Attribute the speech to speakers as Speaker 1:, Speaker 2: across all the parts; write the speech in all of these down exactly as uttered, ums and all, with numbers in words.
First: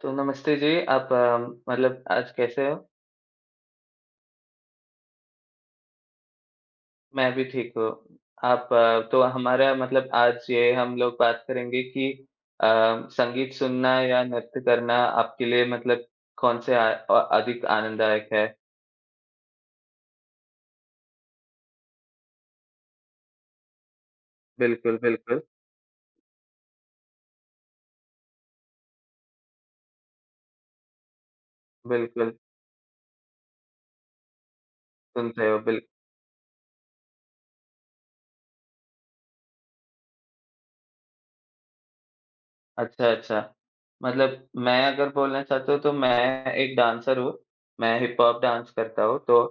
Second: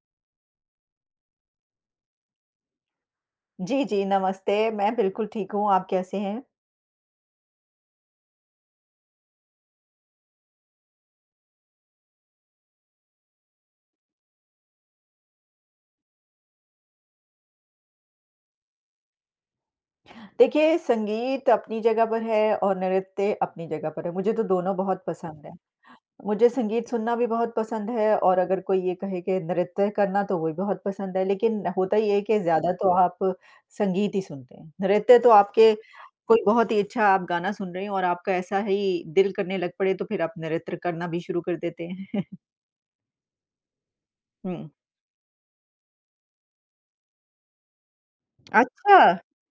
Speaker 1: तो नमस्ते जी, आप अ, मतलब आज कैसे हो?
Speaker 2: जी, जी, नमस्ते। मैं बिल्कुल ठीक हूँ, आप कैसे हैं?
Speaker 1: मैं भी ठीक हूँ। आप अ, तो हमारा मतलब आज ये हम लोग बात करेंगे कि अ, संगीत सुनना या नृत्य करना आपके लिए मतलब कौन से आ, अ, अधिक आनंददायक है?
Speaker 2: देखिए, संगीत अपनी जगह पर है और नृत्य अपनी जगह पर है। मुझे तो दोनों
Speaker 1: बिल्कुल,
Speaker 2: बहुत
Speaker 1: बिल्कुल,
Speaker 2: पसंद है। मुझे संगीत सुनना भी बहुत पसंद है और अगर कोई ये कहे कि नृत्य करना तो वो भी बहुत पसंद है। लेकिन होता ये है
Speaker 1: बिल्कुल,
Speaker 2: कि ज़्यादा तो आप संगीत ही सुनते हैं। नृत्य तो
Speaker 1: सुनते हो
Speaker 2: आपके
Speaker 1: बिल
Speaker 2: कोई बहुत ही अच्छा आप गाना सुन रहे हो और आपका ऐसा ही दिल करने लग पड़े तो फिर आप नृत्य करना भी शुरू कर देते हैं।
Speaker 1: अच्छा, अच्छा। मतलब
Speaker 2: हुँ।
Speaker 1: मैं अगर बोलना चाहता हूँ तो मैं एक डांसर हूँ, मैं हिप हॉप डांस
Speaker 2: अच्छा।
Speaker 1: करता हूँ तो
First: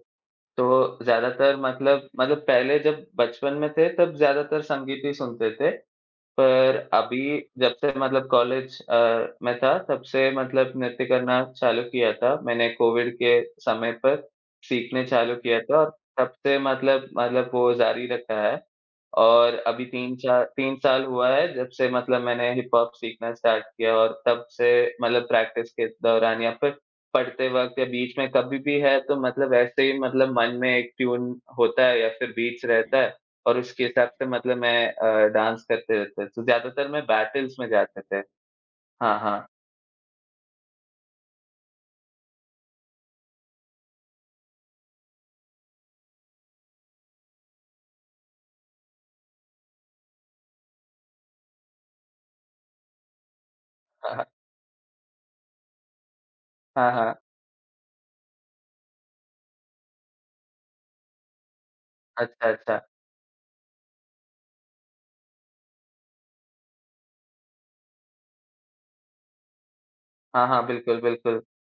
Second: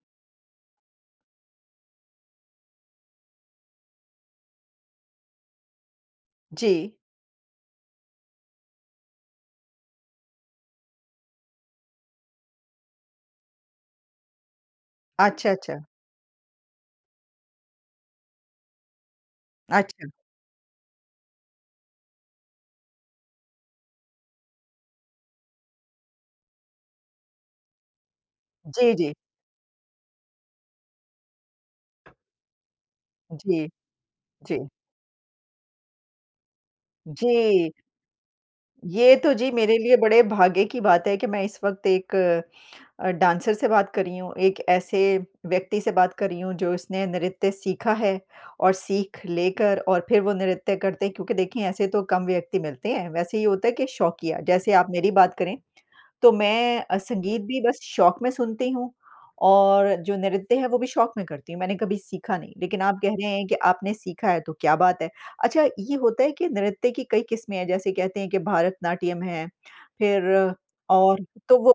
Speaker 1: तो ज़्यादातर मतलब मतलब पहले जब बचपन में थे तब ज़्यादातर संगीत ही सुनते थे।
Speaker 2: जी।
Speaker 1: पर अभी जब से मतलब कॉलेज अ, में था तब से मतलब नृत्य करना चालू किया था। मैंने कोविड के समय पर सीखने चालू
Speaker 2: अच्छा,
Speaker 1: किया था
Speaker 2: अच्छा।
Speaker 1: और तब से मतलब मतलब वो जारी रखा है। और अभी
Speaker 2: अच्छा।
Speaker 1: तीन चार तीन साल हुआ है जब से मतलब मैंने हिप हॉप सीखना स्टार्ट किया और तब से मतलब प्रैक्टिस के दौरान या फिर पढ़ते वक़्त या बीच में कभी भी
Speaker 2: जी,
Speaker 1: है
Speaker 2: जी।
Speaker 1: तो मतलब ऐसे ही मतलब मन में एक ट्यून होता है या फिर बीट्स हुँ। रहता है। और
Speaker 2: जी।
Speaker 1: उसके हिसाब से मतलब
Speaker 2: जी,
Speaker 1: मैं अ, डांस करते रहते थे। तो ज़्यादातर मैं
Speaker 2: जी।
Speaker 1: बैटल्स में जाते थे।
Speaker 2: ये
Speaker 1: हाँ,
Speaker 2: तो
Speaker 1: हाँ।
Speaker 2: जी मेरे लिए बड़े भाग्य की बात है कि मैं इस वक़्त एक अ, डांसर से बात कर रही हूँ, एक ऐसे व्यक्ति से बात कर रही हूँ जो इसने नृत्य सीखा है और सीख लेकर और फिर वो नृत्य करते हैं क्योंकि देखिए ऐसे तो कम व्यक्ति मिलते हैं। वैसे ये होता है कि
Speaker 1: अ, ह
Speaker 2: शौकिया, जैसे आप मेरी बात करें तो मैं
Speaker 1: हाँ,
Speaker 2: अ,
Speaker 1: हाँ।
Speaker 2: संगीत भी बस शौक में सुनती हूँ और जो नृत्य है वो भी शौक में करती हूँ। मैंने कभी सीखा
Speaker 1: अच्छा,
Speaker 2: नहीं,
Speaker 1: अच्छा।
Speaker 2: लेकिन आप कह रहे हैं कि आपने सीखा है तो क्या बात है। अच्छा ये होता है कि नृत्य की कई किस्में हैं जैसे कहते हैं कि भरतनाट्यम है, फिर
Speaker 1: हाँ, हाँ, बिल्कुल,
Speaker 2: और
Speaker 1: बिल्कुल।
Speaker 2: तो वो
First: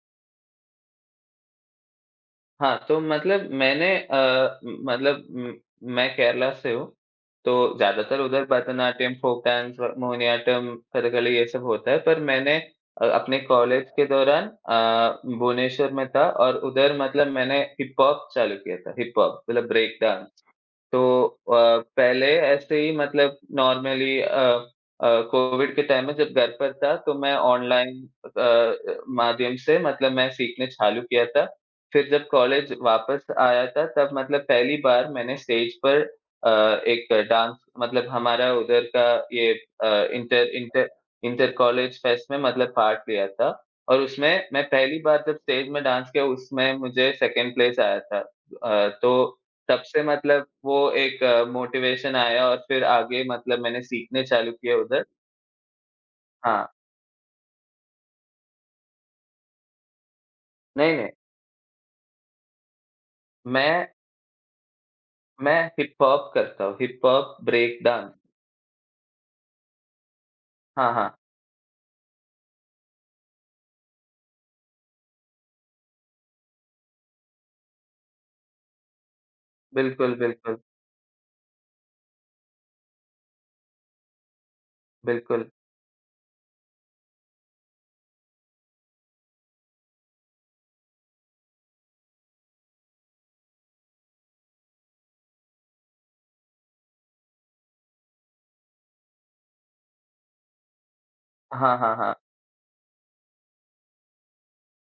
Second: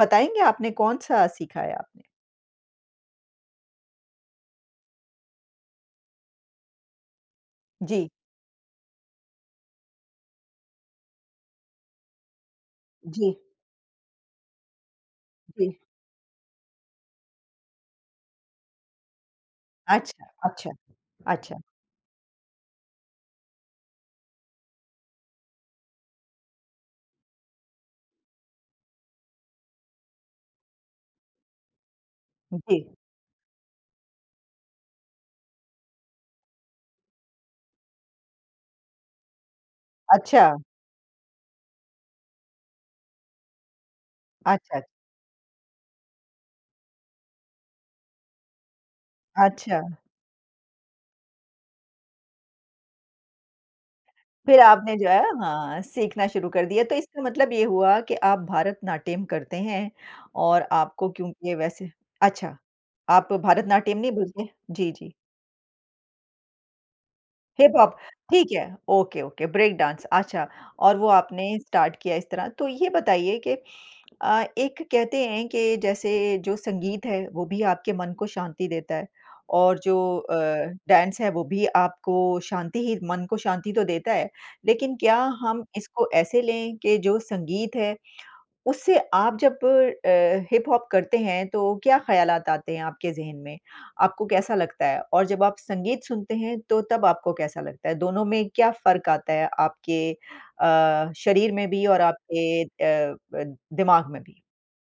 Speaker 2: बताएँगे आपने कौन-सा सीखा है आपने?
Speaker 1: हाँ, तो मतलब मैंने अ, मतलब म मैं केरला से हूँ, तो
Speaker 2: जी,
Speaker 1: ज़्यादातर उधर भरतनाट्यम, फ़ोक डांस, व मोहिनीअट्टम, कथकली ये सब होता है। पर मैंने अ,
Speaker 2: जी,
Speaker 1: अपने कॉलेज के दौरान अ,
Speaker 2: जी।
Speaker 1: भुवनेश्वर में था और उधर मतलब मैंने हिप हॉप चालू किया था, हिप हॉप मतलब ब्रेक
Speaker 2: अच्छा,
Speaker 1: डांस।
Speaker 2: अच्छा,
Speaker 1: तो
Speaker 2: अच्छा।
Speaker 1: अ, पहले ऐसे ही मतलब नॉर्मली अ अ, कोविड के टाइम में जब घर पर था तो मैं ऑनलाइन अ अ, माध्यम से मतलब मैं सीखने चालू किया था। फिर जब कॉलेज
Speaker 2: जी।
Speaker 1: वापस आया था तब मतलब पहली बार मैंने स्टेज पर अ, एक डांस मतलब हमारा उधर का ये अ,
Speaker 2: अच्छा,
Speaker 1: inter inter inter college fest में मतलब पार्ट लिया था और उसमें मैं
Speaker 2: अच्छा,
Speaker 1: पहली बार जब स्टेज में डांस किया उसमें मुझे सेकंड प्लेस आया था। अ, तो
Speaker 2: अच्छा,
Speaker 1: तब
Speaker 2: अच्छा।
Speaker 1: से मतलब वो एक मोटिवेशन आया और फिर आगे मतलब मैंने सीखने चालू
Speaker 2: फिर
Speaker 1: किया
Speaker 2: आपने
Speaker 1: उधर
Speaker 2: जो है हाँ, सीखना शुरू
Speaker 1: हाँ,
Speaker 2: कर दिया। तो इसका मतलब ये हुआ कि आप भरतनाट्यम करते हैं और
Speaker 1: नहीं, नहीं,
Speaker 2: आपको क्योंकि वैसे अच्छा, आप
Speaker 1: मैं
Speaker 2: भरतनाट्यम नहीं बोलते? जी, जी।
Speaker 1: मैं हिप हॉप करता हूँ, hip hop, break
Speaker 2: hip hop
Speaker 1: dance.
Speaker 2: ठीक है, ओके, ओके, ब्रेक डांस अच्छा
Speaker 1: हाँ,
Speaker 2: और वो
Speaker 1: हाँ,
Speaker 2: आपने स्टार्ट किया इस तरह। तो ये बताइए कि अ, एक कहते हैं कि जैसे जो संगीत है वो भी आपके मन को शांति देता है और जो
Speaker 1: बिल्कुल,
Speaker 2: अ,
Speaker 1: बिल्कुल,
Speaker 2: डांस है वो भी आपको शांति ही मन को शांति तो देता है। लेकिन क्या
Speaker 1: बिल्कुल।
Speaker 2: हम इसको ऐसे लें कि जो संगीत है उससे आप जब अ, हिप हॉप करते हैं तो क्या ख़्यालात आते हैं आपके ज़हन में? आपको कैसा लगता है? और जब आप संगीत सुनते हैं तो तब आपको कैसा लगता है? दोनों में क्या फ़र्क आता है आपके अ, शरीर में
Speaker 1: हाँ,
Speaker 2: भी
Speaker 1: हाँ,
Speaker 2: और
Speaker 1: हाँ।
Speaker 2: आपके अ, ब दिमाग में भी?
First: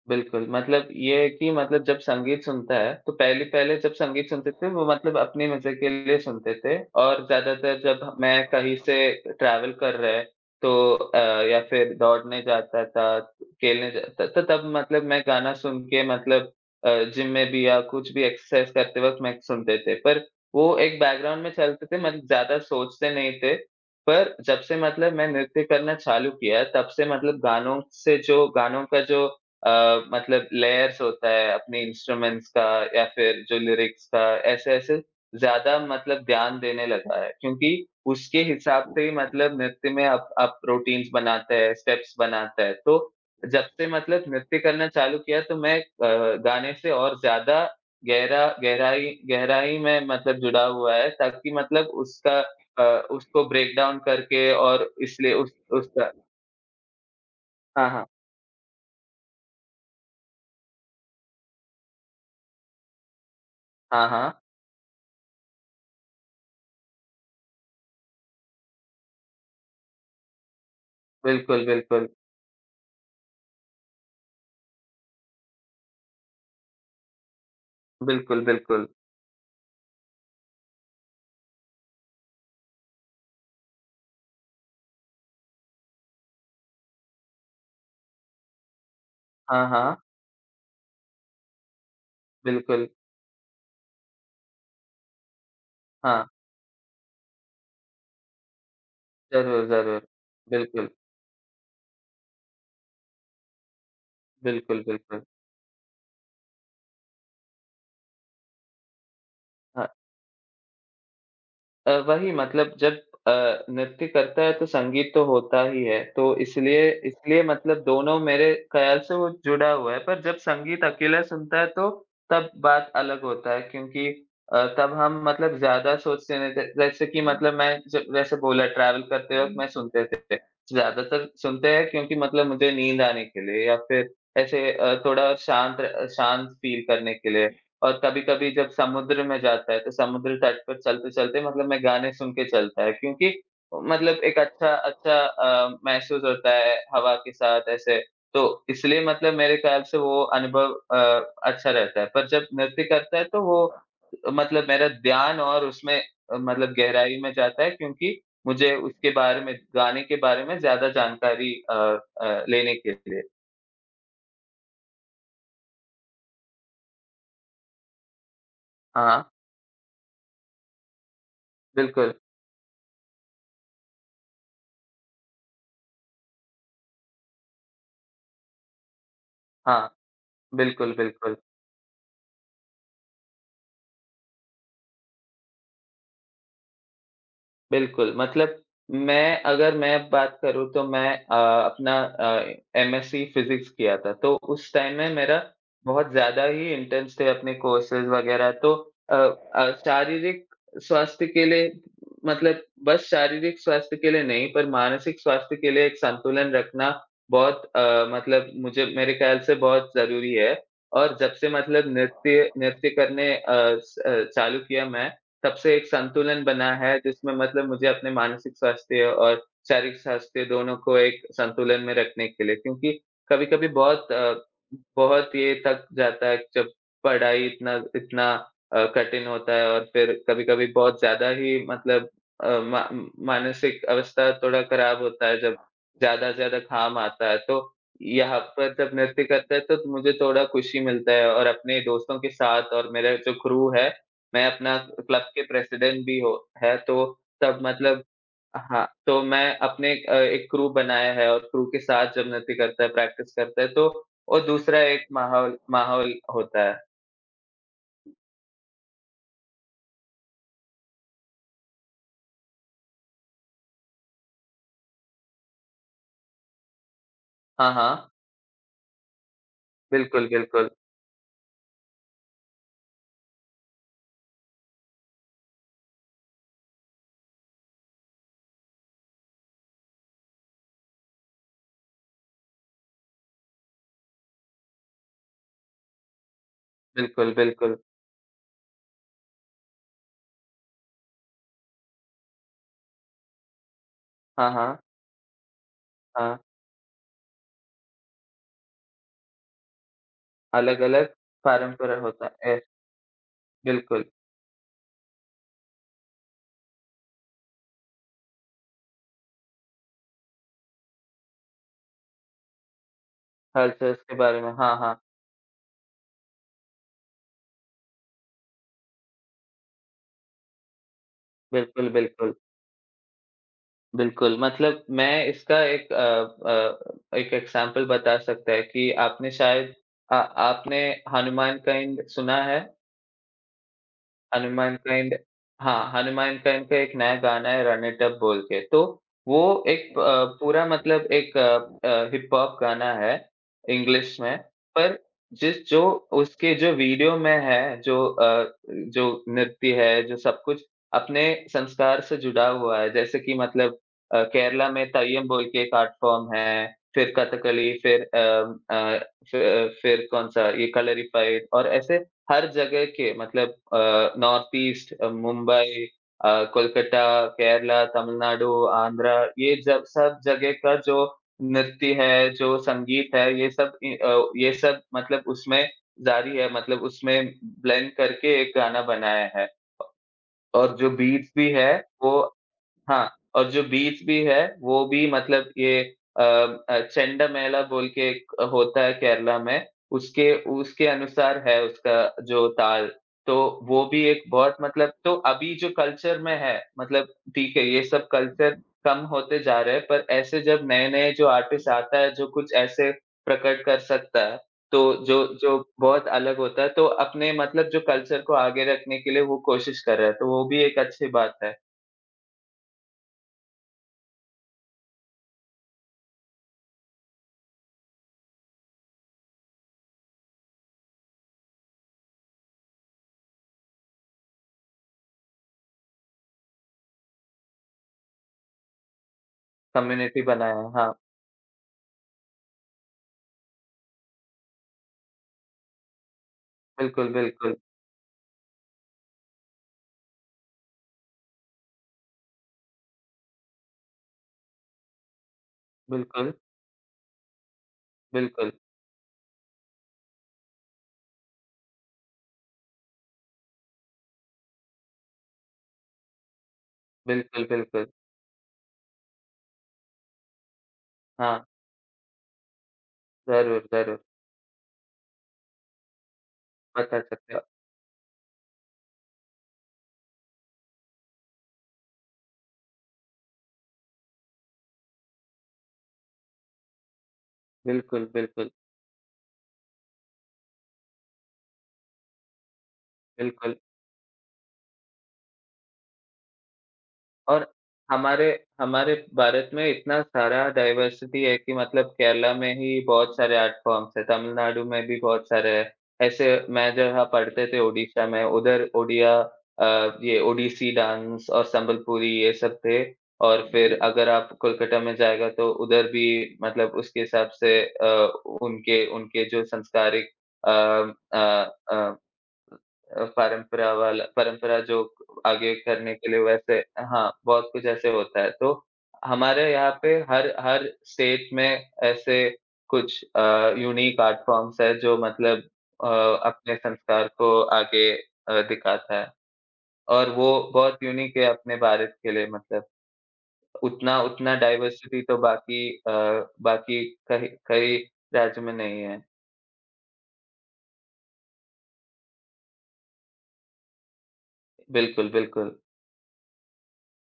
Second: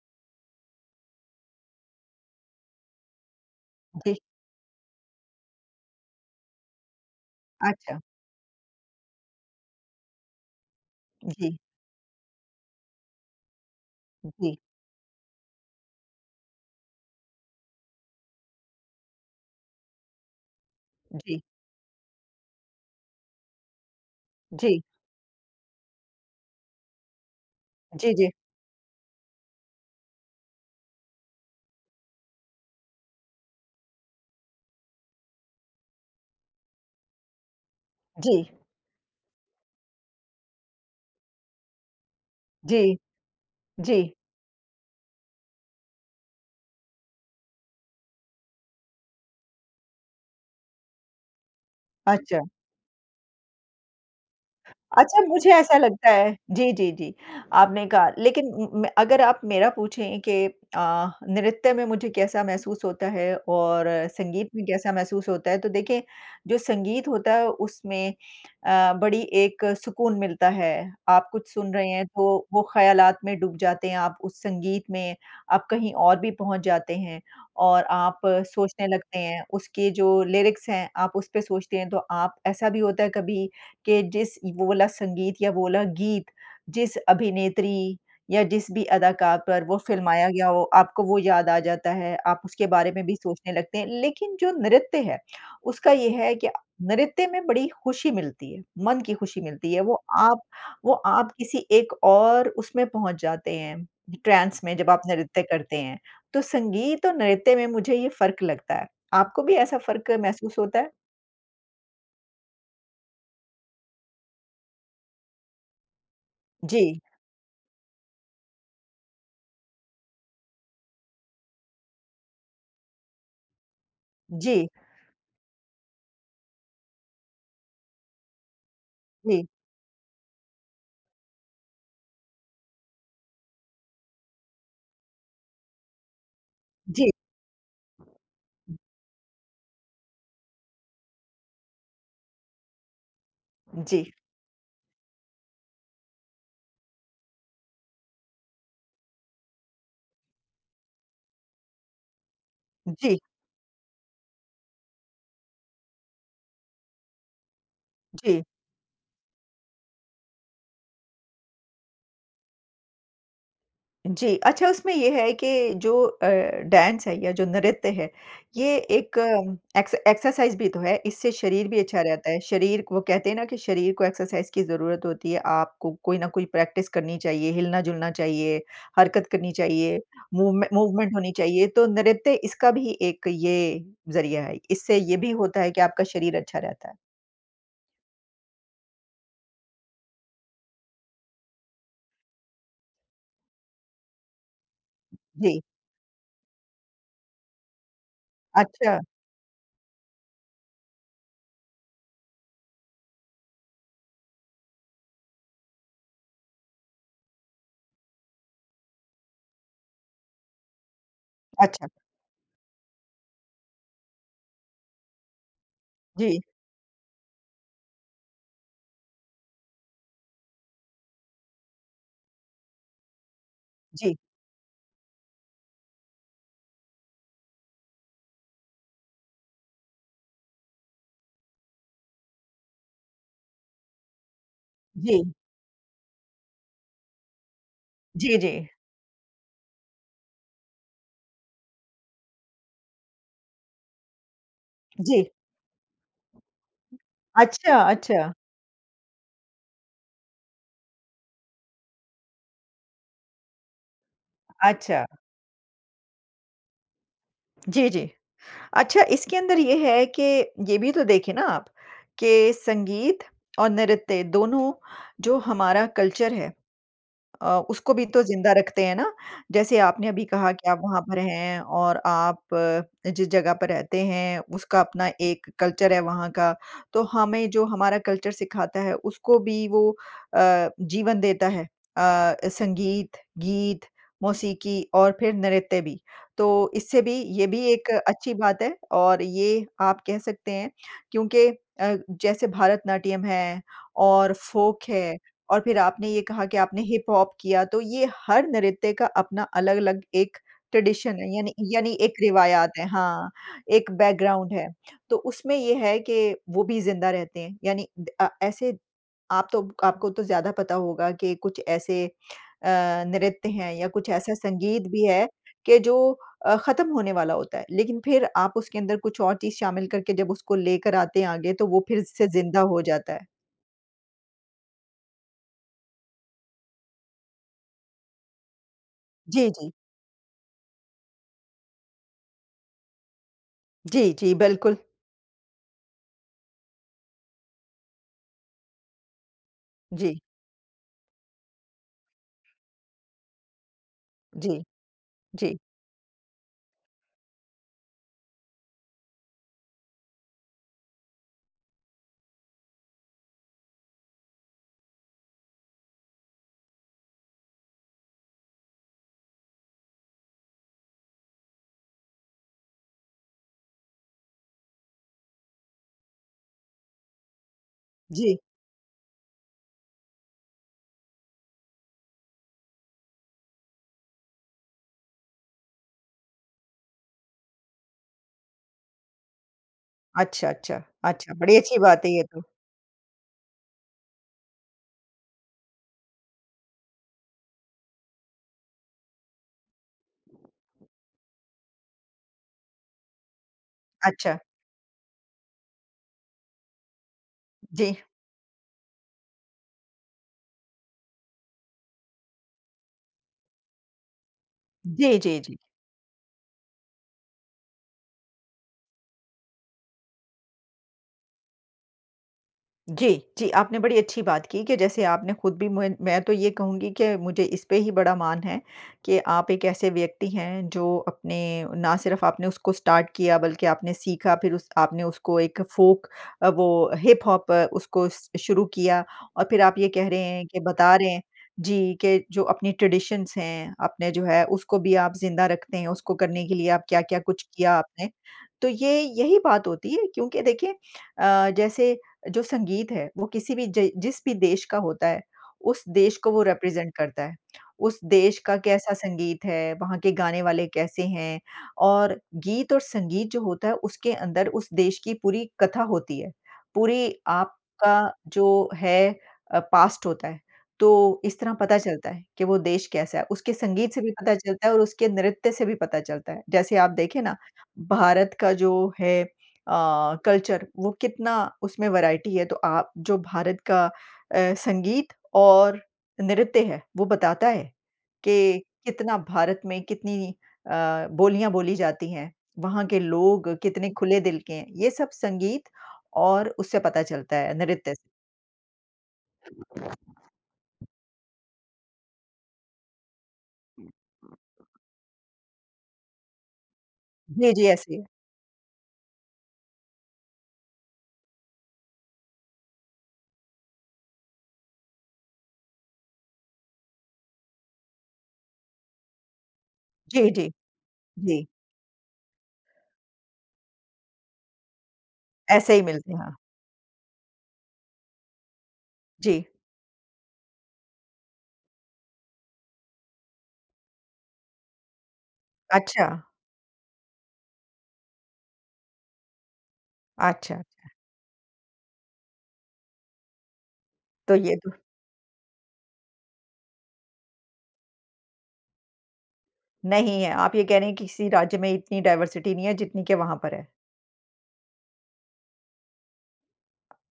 Speaker 1: बिल्कुल, मतलब ये है कि मतलब जब संगीत सुनता है, तो पहले-पहले जब
Speaker 2: जी,
Speaker 1: संगीत सुनते थे, वो मतलब अपनी मज़े के लिए सुनते थे और ज़्यादातर
Speaker 2: अच्छा।
Speaker 1: जब मैं कहीं से ट्रैवल कर रहे, तो अ,
Speaker 2: जी,
Speaker 1: या फिर दौड़ने जाता था, खेलने जाता था, तो
Speaker 2: जी,
Speaker 1: तब मतलब मैं गाना सुन के मतलब अ, जिम में भी या कुछ भी एक्सरसाइज़ करते वक़्त मैं सुनते थे। पर वो एक बैकग्राउंड
Speaker 2: जी,
Speaker 1: में चलते थे, मतलब ज़्यादा सोचते नहीं थे। पर जब से
Speaker 2: जी,
Speaker 1: मतलब मैं नृत्य करना चालू किया है, तब से मतलब गानों
Speaker 2: जी,
Speaker 1: से
Speaker 2: जी,
Speaker 1: जो गानों का जो अ, मतलब लेयर्स होता है अपने इंस्ट्रूमेंट्स का या फिर जो लिरिक्स का ऐसे-ऐसे ज़्यादा मतलब ध्यान देने लगा है क्योंकि
Speaker 2: जी,
Speaker 1: उसके हिसाब से ही मतलब नृत्य में आप आप रूटीन्स बनाते हैं, स्टेप्स बनाते हैं।
Speaker 2: जी,
Speaker 1: तो जब से
Speaker 2: जी,
Speaker 1: मतलब नृत्य करना चालू किया तो मैं अ, गाने से और ज़्यादा गहरा गहराई गहराई में मतलब जुड़ा हुआ है ताकि मतलब उसका
Speaker 2: अच्छा।
Speaker 1: अ, उसको ब्रेक डाउन करके और
Speaker 2: अच्छा,
Speaker 1: इसलिए
Speaker 2: मुझे
Speaker 1: उस
Speaker 2: ऐसा लगता
Speaker 1: उसका
Speaker 2: है जी, जी, जी, आपने
Speaker 1: हाँ, हाँ।
Speaker 2: कहा लेकिन उम, म अगर आप मेरा पूछें कि अ, नृत्य में मुझे कैसा महसूस होता है और
Speaker 1: हाँ, हाँ।
Speaker 2: संगीत में कैसा महसूस होता है, तो देखिए, जो संगीत होता है उसमें अ, बड़ी एक सुकून मिलता है। आप कुछ
Speaker 1: बिल्कुल,
Speaker 2: सुन रहे हैं
Speaker 1: बिल्कुल।
Speaker 2: तो वो ख़्यालात में डूब जाते हैं, आप उस संगीत में आप कहीं और भी पहुँच जाते हैं और आप
Speaker 1: बिल्कुल,
Speaker 2: सोचने
Speaker 1: बिल्कुल।
Speaker 2: लगते हैं, उसके जो लिरिक्स हैं, आप उस पे सोचते हैं, तो आप ऐसा भी होता है कभी कि जिस वो वाला संगीत या वो वाला गीत जिस अभिनेत्री या जिस भी अदाकार पर
Speaker 1: हाँ,
Speaker 2: वो
Speaker 1: हाँ,
Speaker 2: फ़िल्माया गया हो, आपको वो याद आ जाता है, आप उसके
Speaker 1: बिल्कुल।
Speaker 2: बारे में भी सोचने लगते हैं। लेकिन जो नृत्य है, उसका ये
Speaker 1: हाँ,
Speaker 2: है कि नृत्य में बड़ी खुशी मिलती है, मन की खुशी
Speaker 1: ज़रूर,
Speaker 2: मिलती है। वो
Speaker 1: ज़रूर।
Speaker 2: आप
Speaker 1: बिल्कुल,
Speaker 2: वो आप किसी एक और उसमें पहुँच जाते हैं, ट्रांस में
Speaker 1: बिल्कुल,
Speaker 2: जब आप
Speaker 1: बिल्कुल।
Speaker 2: नृत्य करते हैं। तो संगीत और नृत्य में मुझे ये फ़र्क लगता है। आपको भी ऐसा फ़र्क महसूस होता है?
Speaker 1: अ, वही मतलब जब अ, नृत्य करता है तो संगीत तो होता ही है, तो इसलिए
Speaker 2: जी,
Speaker 1: इसलिए मतलब दोनों मेरे ख़्याल से वो जुड़ा हुआ है, पर जब संगीत अकेला सुनता है तो तब बात अलग होता है क्योंकि अ,
Speaker 2: जी,
Speaker 1: तब हम मतलब ज़्यादा सोचते नहीं थे, जैसे कि हुँ। मतलब मैं ज जैसे बोला ट्रैवल करते
Speaker 2: जी,
Speaker 1: वक़्त हुँ। मैं सुनते थे। ज़्यादातर सुनते हैं क्योंकि मतलब मुझे नींद आने के लिए या फिर ऐसे अ, थोड़ा शांत शांत फ़ील
Speaker 2: जी।
Speaker 1: करने के लिए। और कभी-कभी जब समुद्र में जाता है, तो समुद्र तट पर चलते-चलते मतलब मैं गाने सुन के चलता है क्योंकि
Speaker 2: जी,
Speaker 1: मतलब एक अच्छा अच्छा अ, महसूस होता है हवा के साथ ऐसे, तो इसलिए मतलब मेरे ख्याल से वो अनुभव अ, अच्छा रहता है। पर जब नृत्य करता
Speaker 2: जी,
Speaker 1: है तो वो मतलब मेरा ध्यान और उसमें अ, मतलब गहराई में जाता है क्योंकि
Speaker 2: जी,
Speaker 1: मुझे उसके बारे में गाने के बारे में ज़्यादा जानकारी अ अ, लेने के लिए।
Speaker 2: जी। अच्छा उसमें ये है कि जो अ, डांस है या जो नृत्य है, ये एक
Speaker 1: हाँ,
Speaker 2: एक्स एक्सरसाइज़ भी तो है, इससे शरीर भी अच्छा
Speaker 1: बिल्कुल।
Speaker 2: रहता है। शरीर को वो कहते हैं ना कि शरीर को एक्सरसाइज़ की ज़रूरत होती है, आपको कोई ना कोई प्रैक्टिस करनी चाहिए, हिलना-जुलना चाहिए, हरकत करनी
Speaker 1: हाँ,
Speaker 2: चाहिए, मूवमे
Speaker 1: बिल्कुल,
Speaker 2: मूवमेंट होनी
Speaker 1: बिल्कुल।
Speaker 2: चाहिए, तो नृत्य इसका भी एक ये ज़रिया है। इससे ये भी होता है कि आपका शरीर अच्छा रहता है।
Speaker 1: बिल्कुल, मतलब मैं अगर मैं बात करूँ तो मैं अ, अपना अ, एम एस सी फ़िज़िक्स किया था, तो उस टाइम में मेरा
Speaker 2: जी,
Speaker 1: बहुत ज़्यादा ही इंटेंस थे अपने कोर्सेज़ वग़ैरह तो
Speaker 2: अच्छा,
Speaker 1: अ अ, शारीरिक स्वास्थ्य के लिए मतलब बस शारीरिक स्वास्थ्य के लिए नहीं, पर मानसिक स्वास्थ्य के लिए एक संतुलन रखना बहुत अ, मतलब मुझे मेरे ख़्याल से बहुत ज़रूरी है और जब से मतलब
Speaker 2: अच्छा।
Speaker 1: नृत्य नृत्य करने अ, स अ, चालू किया मैं तब से एक
Speaker 2: जी,
Speaker 1: संतुलन बना है जिसमें मतलब मुझे अपने मानसिक स्वास्थ्य और शारीरिक स्वास्थ्य दोनों को एक संतुलन में रखने के लिए क्योंकि कभी-कभी बहुत
Speaker 2: जी,
Speaker 1: अ, बहुत ये थक जाता है जब पढ़ाई इतना इतना अ, कठिन होता है और फिर कभी-कभी बहुत ज़्यादा ही मतलब अ, मा मानसिक अवस्था थोड़ा खराब
Speaker 2: जी,
Speaker 1: होता है जब ज़्यादा-ज़्यादा काम आता है। तो
Speaker 2: जी,
Speaker 1: यहाँ
Speaker 2: जी,
Speaker 1: पर जब नृत्य करते हैं तो मुझे थोड़ा खुशी मिलता है और अपने दोस्तों के साथ और मेरा जो क्रू है मैं अपना
Speaker 2: जी।
Speaker 1: क्लब के प्रेसिडेंट भी हो है तो तब
Speaker 2: अच्छा,
Speaker 1: मतलब
Speaker 2: अच्छा,
Speaker 1: हाँ, तो मैं अपने अ, एक क्रू बनाया है और क्रू के साथ जब नृत्य करता है, प्रैक्टिस करता है तो और दूसरा
Speaker 2: अच्छा।
Speaker 1: एक माहौल माहौल होता है।
Speaker 2: जी, जी। अच्छा इसके अंदर ये है कि ये भी तो देखें ना आप कि संगीत और नृत्य दोनों जो हमारा कल्चर है अ,
Speaker 1: हाँ,
Speaker 2: उसको भी
Speaker 1: हाँ।
Speaker 2: तो ज़िंदा रखते हैं ना। जैसे आपने अभी
Speaker 1: बिल्कुल,
Speaker 2: कहा कि
Speaker 1: बिल्कुल।
Speaker 2: आप वहाँ पर हैं और आप अ, जिस जगह पर रहते हैं उसका अपना एक कल्चर है वहाँ का, तो हमें जो हमारा कल्चर सिखाता है उसको भी वो अ, जीवन देता है। अ, संगीत, गीत, मौसीकी और फिर नृत्य भी। तो इससे भी
Speaker 1: बिल्कुल,
Speaker 2: ये भी
Speaker 1: बिल्कुल।
Speaker 2: एक अच्छी बात है और ये आप कह सकते हैं क्योंकि अ, जैसे भरतनाट्यम है और
Speaker 1: हाँ, हाँ।
Speaker 2: फ़ोक है और फिर आपने ये
Speaker 1: हाँ,
Speaker 2: कहा कि आपने हिप हॉप किया, तो ये हर नृत्य का अपना अलग-अलग एक
Speaker 1: अलग-अलग
Speaker 2: ट्रेडिशन है, यानी यानी
Speaker 1: परंपरा
Speaker 2: एक
Speaker 1: होता है।
Speaker 2: रिवायात है हाँ, एक
Speaker 1: बिल्कुल,
Speaker 2: बैकग्राउंड है। तो उसमें ये है कि वो भी ज़िंदा रहते हैं, यानी द अ, ऐसे आप तो आपको तो ज़्यादा पता होगा कि कुछ ऐसे अ, नृत्य
Speaker 1: हर
Speaker 2: हैं या
Speaker 1: चीज़
Speaker 2: कुछ
Speaker 1: के
Speaker 2: ऐसा
Speaker 1: बारे में हाँ,
Speaker 2: संगीत
Speaker 1: हाँ।
Speaker 2: भी है कि जो अ, ख़त्म होने वाला होता है, लेकिन फिर आप उसके अंदर कुछ और चीज़ शामिल करके जब उसको लेकर आते हैं आगे, तो वो
Speaker 1: बिल्कुल,
Speaker 2: फिर से
Speaker 1: बिल्कुल।
Speaker 2: ज़िंदा हो जाता है।
Speaker 1: बिल्कुल, मतलब मैं इसका एक अ अ, एक एग्ज़ाम्पल बता सकता है कि आपने
Speaker 2: जी, जी।
Speaker 1: शायद अ, आपने हनुमान काइंड सुना है?
Speaker 2: जी, जी,
Speaker 1: हनुमान
Speaker 2: बिल्कुल।
Speaker 1: काइंड हाँ, हनुमान काइंड का एक नया गाना है रन इट अप बोल के, तो वो एक
Speaker 2: जी,
Speaker 1: अ, पूरा मतलब एक अ, हिप हॉप गाना है इंग्लिश में,
Speaker 2: जी,
Speaker 1: पर
Speaker 2: जी,
Speaker 1: जिस जो उसके जो वीडियो में है, जो अ, जो नृत्य है, जो सब कुछ अपने संस्कार से जुड़ा हुआ है। जैसे कि मतलब अ, केरला में तय्यम बोल के एक आर्ट फॉर्म है, फिर कथकली, फिर अ अ, फ फिर कौन-सा ये कलरीपयट्ट और ऐसे हर जगह के मतलब अ, नॉर्थ ईस्ट अ, मुंबई अ, कोलकाता, केरला,
Speaker 2: जी।
Speaker 1: तमिलनाडु, आंध्र ये जब सब जगह का जो नृत्य है, जो संगीत है ये सब इ अ, ये सब मतलब उसमें जारी है मतलब उसमें ब्लेंड करके एक गाना बनाया है
Speaker 2: अच्छा,
Speaker 1: और
Speaker 2: अच्छा,
Speaker 1: जो बीट्स
Speaker 2: अच्छा,
Speaker 1: भी
Speaker 2: बड़ी
Speaker 1: है
Speaker 2: अच्छी बात है
Speaker 1: वो
Speaker 2: ये तो।
Speaker 1: हाँ, और जो बीच भी है, वो भी मतलब ये अ अ, चेंडमेला बोल के एक होता है केरला में, उसके उसके अनुसार है उसका जो ताल। तो वो भी एक
Speaker 2: अच्छा,
Speaker 1: बहुत मतलब तो अभी जो कल्चर में है, मतलब ठीक है, ये
Speaker 2: जी।
Speaker 1: सब कल्चर कम होते जा रहे हैं, पर ऐसे जब नए-नए जो आर्टिस्ट आता है, जो कुछ ऐसे प्रकट कर सकता है, तो जो
Speaker 2: जी, जी,
Speaker 1: जो
Speaker 2: जी।
Speaker 1: बहुत अलग होता है, तो अपने मतलब जो कल्चर को आगे रखने के लिए वो कोशिश कर रहा है, तो वो भी एक अच्छी बात है।
Speaker 2: जी, जी, आपने बड़ी अच्छी बात की कि जैसे आपने खुद भी मुझे मैं तो ये कहूँगी कि मुझे इस पे ही बड़ा माण है कि आप एक ऐसे व्यक्ति हैं जो अपने ना सिर्फ़ आपने उसको स्टार्ट किया बल्कि आपने सीखा फिर उस आपने उसको एक फ़ोक अ, वो हिप हॉप उसको स शुरू किया और फिर आप ये कह रहे
Speaker 1: कम्युनिटी
Speaker 2: हैं
Speaker 1: बनाया
Speaker 2: कि
Speaker 1: है, हाँ।
Speaker 2: बता रहे हैं जी, कि जो अपनी ट्रेडिशंस हैं, आपने जो है उसको भी आप ज़िंदा रखते हैं, उसको करने के लिए आप
Speaker 1: बिल्कुल,
Speaker 2: क्या-क्या कुछ
Speaker 1: बिल्कुल,
Speaker 2: किया आपने। तो ये यही बात होती है क्योंकि देखिए अ, जैसे जो संगीत है, वो किसी भी ज जिस भी देश का होता है, उस देश को
Speaker 1: बिल्कुल,
Speaker 2: वो रिप्रेज़ेंट करता है। उस देश
Speaker 1: बिल्कुल,
Speaker 2: का कैसा संगीत है, वहाँ के गाने वाले कैसे हैं और गीत और संगीत जो होता है, उसके अंदर उस देश की पूरी कथा होती है। पूरी
Speaker 1: बिल्कुल, बिल्कुल।
Speaker 2: आपका जो है अ, पास्ट होता है। तो
Speaker 1: हाँ,
Speaker 2: इस तरह पता चलता है कि वो देश कैसा है। उसके
Speaker 1: ज़रूर,
Speaker 2: संगीत
Speaker 1: ज़रूर,
Speaker 2: से भी पता चलता है और उसके नृत्य से भी पता चलता है। जैसे आप
Speaker 1: बता
Speaker 2: देखें
Speaker 1: सकते
Speaker 2: ना,
Speaker 1: हो।
Speaker 2: भारत का जो है अ, कल्चर वो कितना उसमें वैरायटी है। तो आप जो भारत का अ, संगीत और नृत्य है, वो बताता है
Speaker 1: बिल्कुल, बिल्कुल,
Speaker 2: कि कितना भारत में कितनी अ, बोलियाँ बोली जाती हैं, वहाँ के लोग
Speaker 1: बिल्कुल।
Speaker 2: कितने खुले दिल के हैं। ये सब संगीत और उससे पता चलता
Speaker 1: और
Speaker 2: है, नृत्य से।
Speaker 1: हमारे हमारे भारत में इतना सारा डाइवर्सिटी है कि मतलब केरला में ही बहुत सारे आर्ट फॉर्म्स हैं, तमिलनाडु में भी बहुत सारे हैं। ऐसे मैं जहाँ पढ़ते
Speaker 2: जी,
Speaker 1: थे
Speaker 2: जी, ऐसे ही।
Speaker 1: ओडिशा में उधर ओडिया अ, ये ओडिसी डांस और संबलपुरी ये सब थे और फिर अगर आप कोलकाता में जाएगा तो उधर भी मतलब उसके हिसाब से अ, उनके उनके जो संस्कारिक
Speaker 2: जी, जी,
Speaker 1: अ अ
Speaker 2: जी,
Speaker 1: अ, अ, परंपरा वाला परंपरा जो आगे
Speaker 2: ऐसे ही
Speaker 1: करने के
Speaker 2: मिलते हैं,
Speaker 1: लिए
Speaker 2: हाँ।
Speaker 1: वैसे हाँ, बहुत कुछ ऐसे होता है। तो
Speaker 2: जी,
Speaker 1: हमारे यहाँ पे हर हर स्टेट में ऐसे कुछ अ, यूनिक आर्ट फॉर्म्स है जो मतलब अ,
Speaker 2: अच्छा,
Speaker 1: अपने संस्कार को आगे अ, दिखाता है और वो
Speaker 2: अच्छा।
Speaker 1: बहुत यूनिक है अपने भारत के लिए मतलब उतना उतना
Speaker 2: तो ये तो
Speaker 1: डाइवर्सिटी तो बाकी अ, बाकी कहीं कई राज्य में नहीं है।
Speaker 2: नहीं है, आप ये कह रहे हैं कि किसी राज्य में इतनी डाइवर्सिटी नहीं है, जितनी कि वहाँ पर है।
Speaker 1: बिल्कुल, बिल्कुल,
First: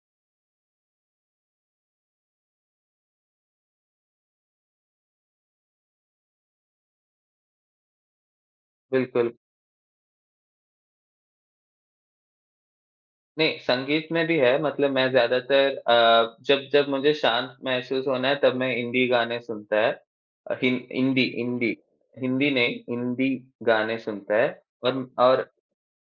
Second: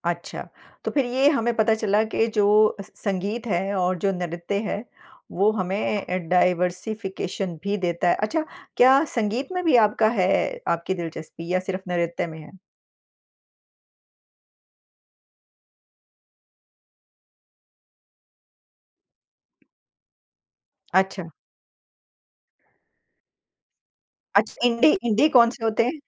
Speaker 2: अच्छा, तो फिर ये हमें पता चला कि जो स संगीत है और जो नृत्य है, वो हमें अ, डाइवर्सिफ़िकेशन भी देता है। अच्छा, क्या
Speaker 1: बिल्कुल।
Speaker 2: संगीत में भी आपका है आपकी दिलचस्पी या सिर्फ़ नृत्य में है?
Speaker 1: नहीं, संगीत में भी है मतलब मैं ज़्यादातर अ, जब जब मुझे शांत महसूस होना है तब मैं हिंदी गाने सुनता है। अ, हिन हिंदी
Speaker 2: अच्छा,
Speaker 1: हिंदी हिंदी नहीं, हिंदी गाने सुनता है
Speaker 2: अच्छा इंडी
Speaker 1: और
Speaker 2: इंडी
Speaker 1: और
Speaker 2: कौन से होते हैं?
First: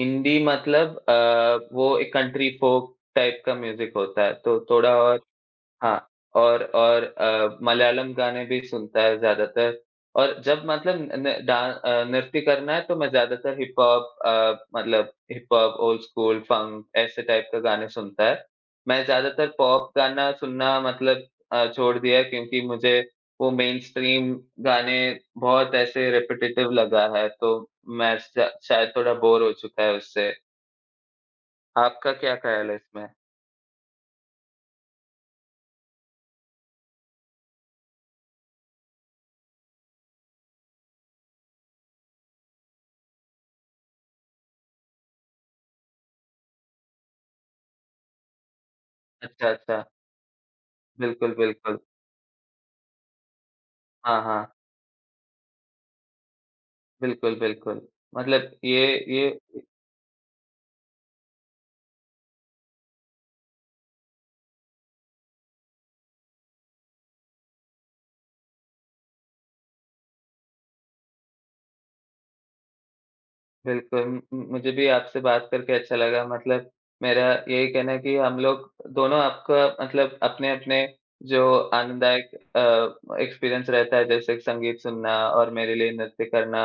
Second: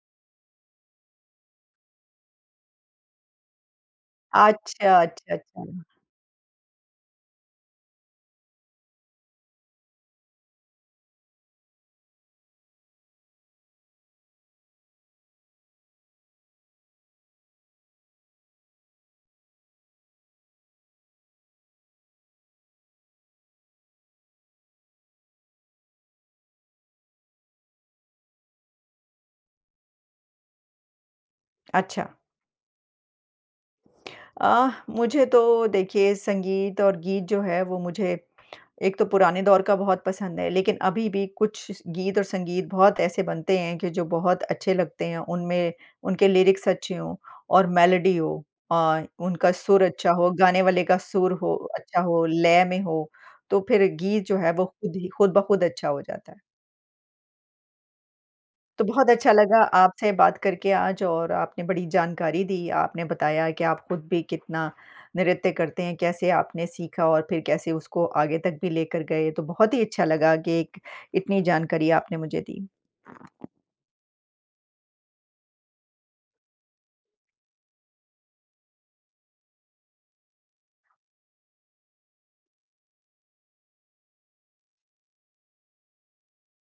Speaker 1: हिंदी मतलब अ, वो एक कंट्री फ़ोक टाइप का म्यूज़िक होता है, तो
Speaker 2: अच्छा,
Speaker 1: थोड़ा और
Speaker 2: अच्छा, अच्छा।
Speaker 1: हाँ, और और अ, मलयालम गाने भी सुनता है ज़्यादातर और जब मतलब न न डा अ, नृत्य करना है तो मैं ज़्यादातर हिप हॉप अ, मतलब hip hop, old school, funk ऐसे टाइप के गाने सुनता है। मैं ज़्यादातर पॉप गाना सुनना मतलब अ, छोड़ दिया है क्योंकि मुझे वो मेनस्ट्रीम गाने बहुत ऐसे रिपिटेटिव लगा है, तो मैं श शायद थोड़ा बोर हो चुका है उससे।
Speaker 2: अच्छा।
Speaker 1: आपका क्या ख़्याल है इसमें?
Speaker 2: अ, मुझे तो देखिए संगीत और गीत जो है वो मुझे एक तो पुराने दौर का बहुत पसंद है, लेकिन अभी भी कुछ गीत और संगीत बहुत ऐसे बनते हैं कि जो बहुत अच्छे लगते हैं। उनमें उनके लिरिक्स अच्छे हों और मेलोडी हो अ,
Speaker 1: अच्छा,
Speaker 2: उनका
Speaker 1: अच्छा।
Speaker 2: सुर अच्छा हो, गाने वाले का सुर
Speaker 1: बिल्कुल,
Speaker 2: हो
Speaker 1: बिल्कुल।
Speaker 2: अच्छा हो, लय में हो, तो फिर
Speaker 1: हाँ,
Speaker 2: गीत जो
Speaker 1: हाँ।
Speaker 2: है वो खुद ही खुद ब खुद अच्छा हो जाता है।
Speaker 1: बिल्कुल, बिल्कुल। मतलब ये
Speaker 2: तो बहुत
Speaker 1: ये
Speaker 2: अच्छा लगा आपसे बात करके आज और आपने बड़ी जानकारी दी। आपने बताया कि आप खुद भी कितना नृत्य करते हैं, कैसे आपने सीखा और फिर कैसे उसको आगे तक भी लेकर गए। तो बहुत ही अच्छा लगा कि एक इतनी जानकारी आपने मुझे दी।
Speaker 1: बिल्कुल म मुझे भी आपसे बात करके अच्छा लगा मतलब मेरा यही कहना है कि हम लोग दोनों आपका मतलब अपने-अपने जो आनंददायक अ, एक्सपीरियंस रहता है जैसे कि संगीत सुनना और मेरे लिए नृत्य करना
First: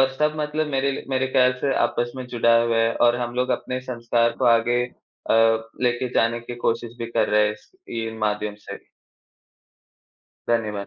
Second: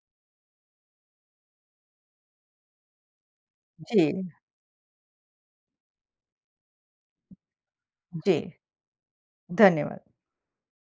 Speaker 1: और सब मतलब मेरे लिए मेरे ख्याल से आपस में जुड़ा हुआ है और हम लोग अपने
Speaker 2: जी,
Speaker 1: संस्कार को आगे अ, लेके जाने की कोशिश भी कर रहे हैं इस इन
Speaker 2: जी,
Speaker 1: माध्यम से।
Speaker 2: धन्यवाद।
Speaker 1: धन्यवाद।